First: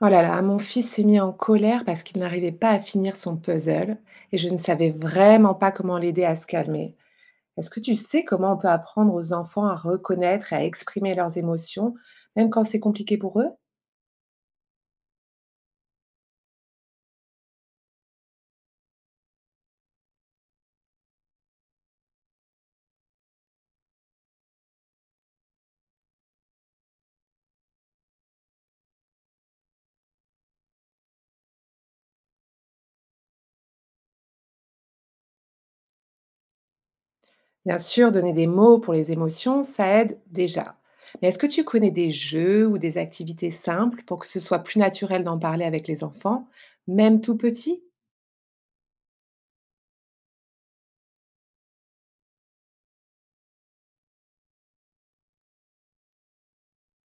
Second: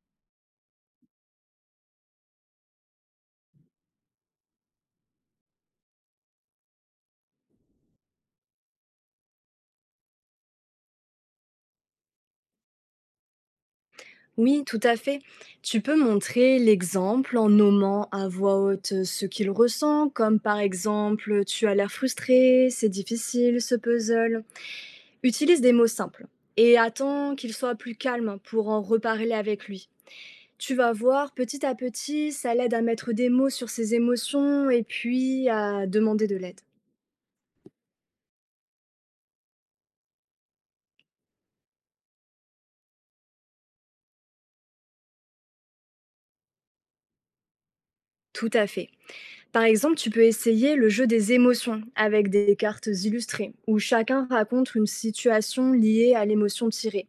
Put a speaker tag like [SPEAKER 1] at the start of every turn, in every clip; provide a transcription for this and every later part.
[SPEAKER 1] Oh là là, mon fils s'est mis en colère parce qu'il n'arrivait pas à finir son puzzle et je ne savais vraiment pas comment l'aider à se calmer. Est-ce que tu sais comment on peut apprendre aux enfants à reconnaître et à exprimer leurs émotions, même quand c'est compliqué pour eux?
[SPEAKER 2] Oui, tout à fait. Tu peux montrer l'exemple en nommant à voix haute ce qu'il ressent, comme par exemple tu as l'air frustré, c'est difficile ce puzzle. Utilise des mots simples et attends qu'il soit plus calme pour en reparler avec lui. Tu vas voir, petit à petit, ça l'aide à mettre des mots sur ses émotions et puis à demander de l'aide.
[SPEAKER 1] Bien sûr, donner des mots pour les émotions, ça aide déjà. Mais est-ce que tu connais des jeux ou des activités simples pour que ce soit plus naturel d'en parler avec les enfants, même tout petits?
[SPEAKER 2] Tout à fait. Par exemple, tu peux essayer le jeu des émotions avec des cartes illustrées, où chacun raconte une situation liée à l'émotion tirée.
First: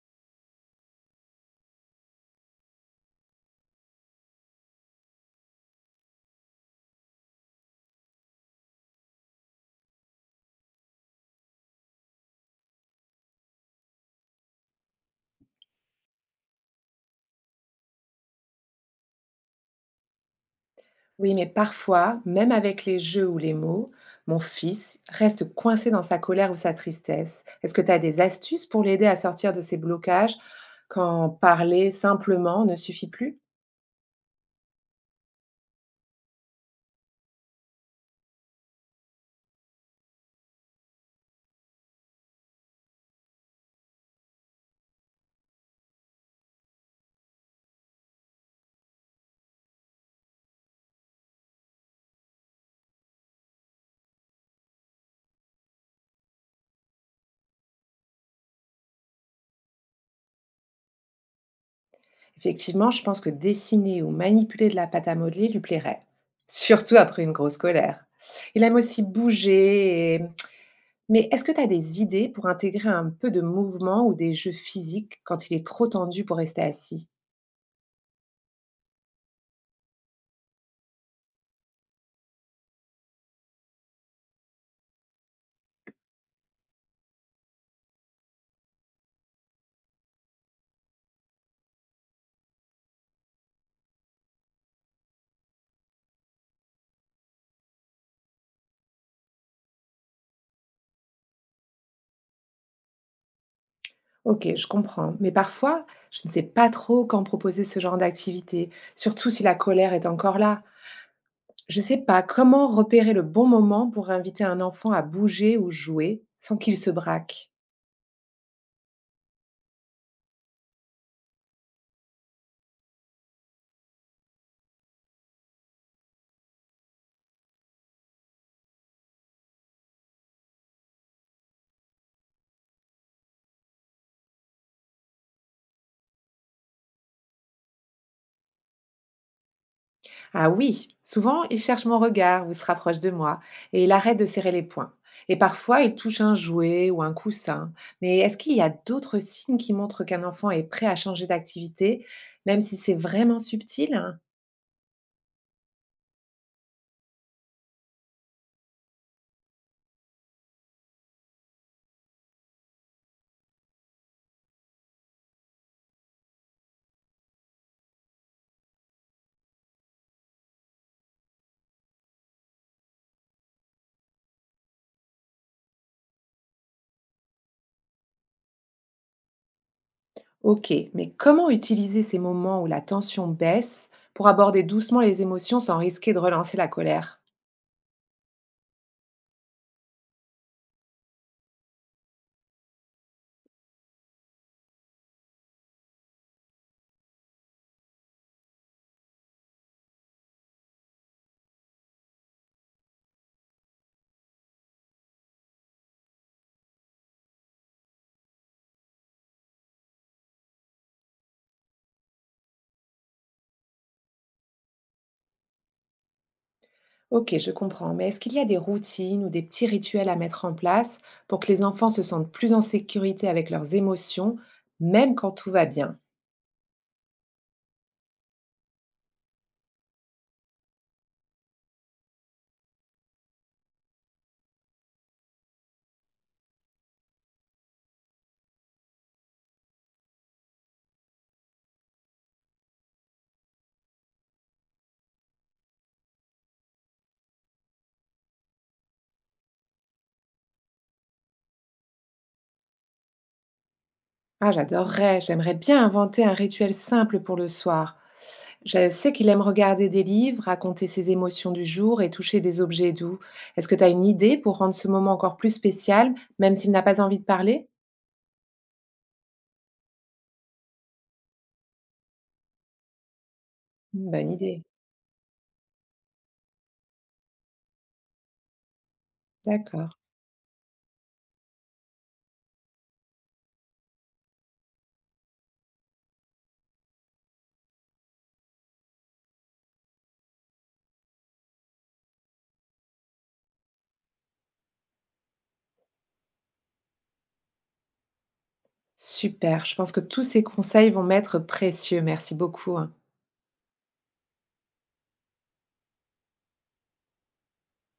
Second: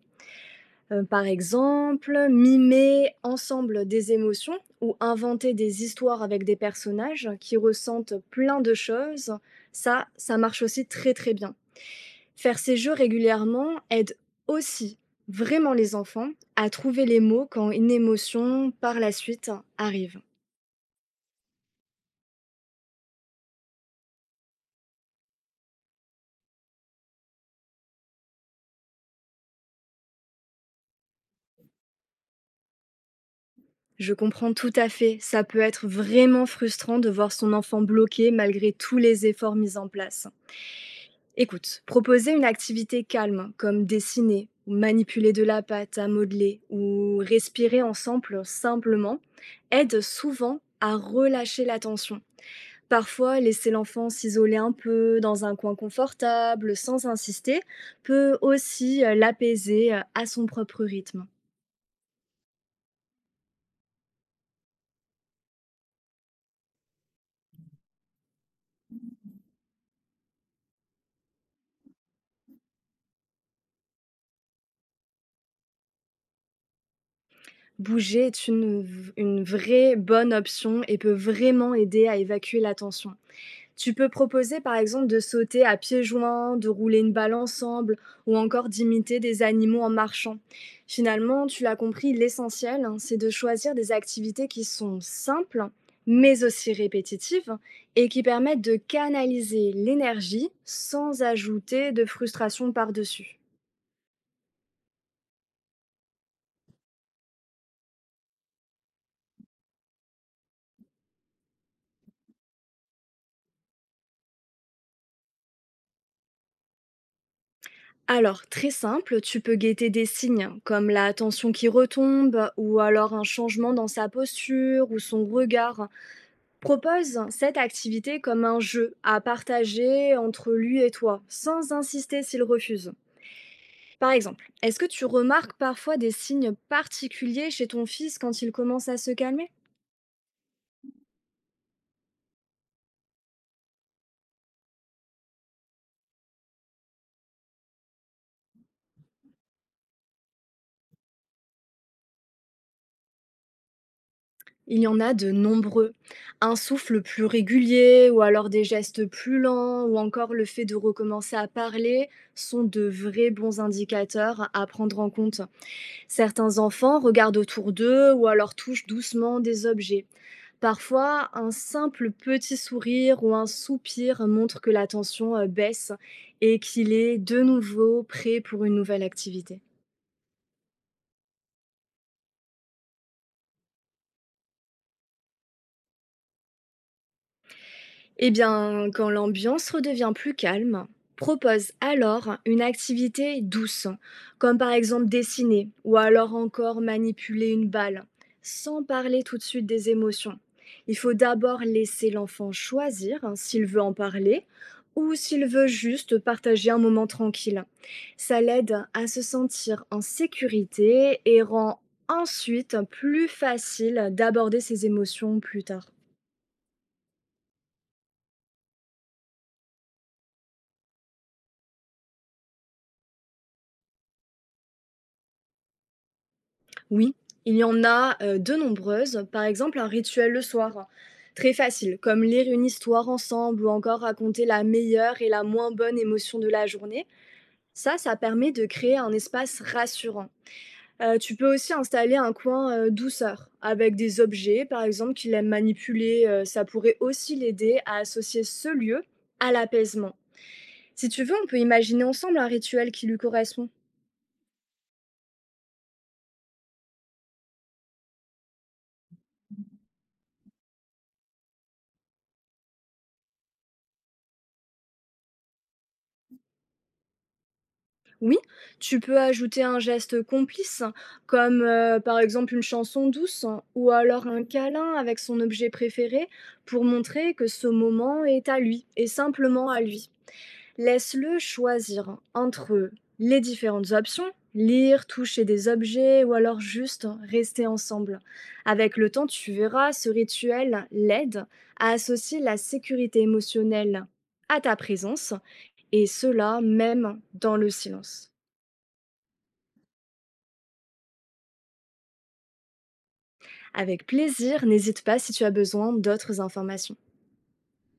[SPEAKER 2] Par exemple, mimer ensemble des émotions ou inventer des histoires avec des personnages qui ressentent plein de choses, ça marche aussi très très bien. Faire ces jeux régulièrement aide aussi vraiment les enfants à trouver les mots quand une émotion par la suite arrive.
[SPEAKER 1] Oui, mais parfois, même avec les jeux ou les mots, mon fils reste coincé dans sa colère ou sa tristesse. Est-ce que tu as des astuces pour l'aider à sortir de ses blocages quand parler simplement ne suffit plus?
[SPEAKER 2] Je comprends tout à fait, ça peut être vraiment frustrant de voir son enfant bloqué malgré tous les efforts mis en place. Écoute, proposer une activité calme comme dessiner ou manipuler de la pâte à modeler ou respirer ensemble simplement aide souvent à relâcher la tension. Parfois, laisser l'enfant s'isoler un peu dans un coin confortable sans insister peut aussi l'apaiser à son propre rythme.
[SPEAKER 1] Effectivement, je pense que dessiner ou manipuler de la pâte à modeler lui plairait, surtout après une grosse colère. Il aime aussi bouger. Mais est-ce que tu as des idées pour intégrer un peu de mouvement ou des jeux physiques quand il est trop tendu pour rester assis?
[SPEAKER 2] Bouger est une vraie bonne option et peut vraiment aider à évacuer la tension. Tu peux proposer par exemple de sauter à pieds joints, de rouler une balle ensemble ou encore d'imiter des animaux en marchant. Finalement, tu l'as compris, l'essentiel, hein, c'est de choisir des activités qui sont simples, mais aussi répétitives et qui permettent de canaliser l'énergie sans ajouter de frustration par-dessus.
[SPEAKER 1] Ok, je comprends. Mais parfois, je ne sais pas trop quand proposer ce genre d'activité, surtout si la colère est encore là. Je sais pas, comment repérer le bon moment pour inviter un enfant à bouger ou jouer sans qu'il se braque?
[SPEAKER 2] Alors, très simple, tu peux guetter des signes comme la tension qui retombe ou alors un changement dans sa posture ou son regard. Propose cette activité comme un jeu à partager entre lui et toi, sans insister s'il refuse. Par exemple, est-ce que tu remarques parfois des signes particuliers chez ton fils quand il commence à se calmer?
[SPEAKER 1] Ah oui, souvent il cherche mon regard ou se rapproche de moi et il arrête de serrer les poings. Et parfois il touche un jouet ou un coussin. Mais est-ce qu'il y a d'autres signes qui montrent qu'un enfant est prêt à changer d'activité, même si c'est vraiment subtil, hein?
[SPEAKER 2] Il y en a de nombreux. Un souffle plus régulier ou alors des gestes plus lents ou encore le fait de recommencer à parler sont de vrais bons indicateurs à prendre en compte. Certains enfants regardent autour d'eux ou alors touchent doucement des objets. Parfois, un simple petit sourire ou un soupir montre que l'attention baisse et qu'il est de nouveau prêt pour une nouvelle activité.
[SPEAKER 1] Ok, mais comment utiliser ces moments où la tension baisse pour aborder doucement les émotions sans risquer de relancer la colère?
[SPEAKER 2] Eh bien, quand l'ambiance redevient plus calme, propose alors une activité douce, comme par exemple dessiner ou alors encore manipuler une balle, sans parler tout de suite des émotions. Il faut d'abord laisser l'enfant choisir, hein, s'il veut en parler ou s'il veut juste partager un moment tranquille. Ça l'aide à se sentir en sécurité et rend ensuite plus facile d'aborder ses émotions plus tard.
[SPEAKER 1] Ok, je comprends. Mais est-ce qu'il y a des routines ou des petits rituels à mettre en place pour que les enfants se sentent plus en sécurité avec leurs émotions, même quand tout va bien?
[SPEAKER 2] Oui, il y en a de nombreuses, par exemple un rituel le soir, très facile, comme lire une histoire ensemble ou encore raconter la meilleure et la moins bonne émotion de la journée. Ça permet de créer un espace rassurant. Tu peux aussi installer un coin douceur avec des objets, par exemple, qu'il aime manipuler. Ça pourrait aussi l'aider à associer ce lieu à l'apaisement. Si tu veux, on peut imaginer ensemble un rituel qui lui correspond.
[SPEAKER 1] Ah, j'adorerais, j'aimerais bien inventer un rituel simple pour le soir. Je sais qu'il aime regarder des livres, raconter ses émotions du jour et toucher des objets doux. Est-ce que tu as une idée pour rendre ce moment encore plus spécial, même s'il n'a pas envie de parler?
[SPEAKER 2] Oui, tu peux ajouter un geste complice, comme par exemple une chanson douce ou
[SPEAKER 1] Mmh,
[SPEAKER 2] alors
[SPEAKER 1] bonne
[SPEAKER 2] un
[SPEAKER 1] idée.
[SPEAKER 2] câlin avec son objet préféré pour montrer que ce moment est à lui et simplement à
[SPEAKER 1] D'accord.
[SPEAKER 2] lui. Laisse-le choisir entre les différentes options, lire, toucher des objets ou alors juste rester ensemble. Avec le temps, tu verras, ce rituel l'aide à associer la sécurité émotionnelle à ta présence et cela même dans le silence.
[SPEAKER 1] Super. Je pense que tous ces conseils vont m'être précieux. Merci beaucoup, hein.
[SPEAKER 2] Avec plaisir, n'hésite pas si tu as besoin d'autres informations.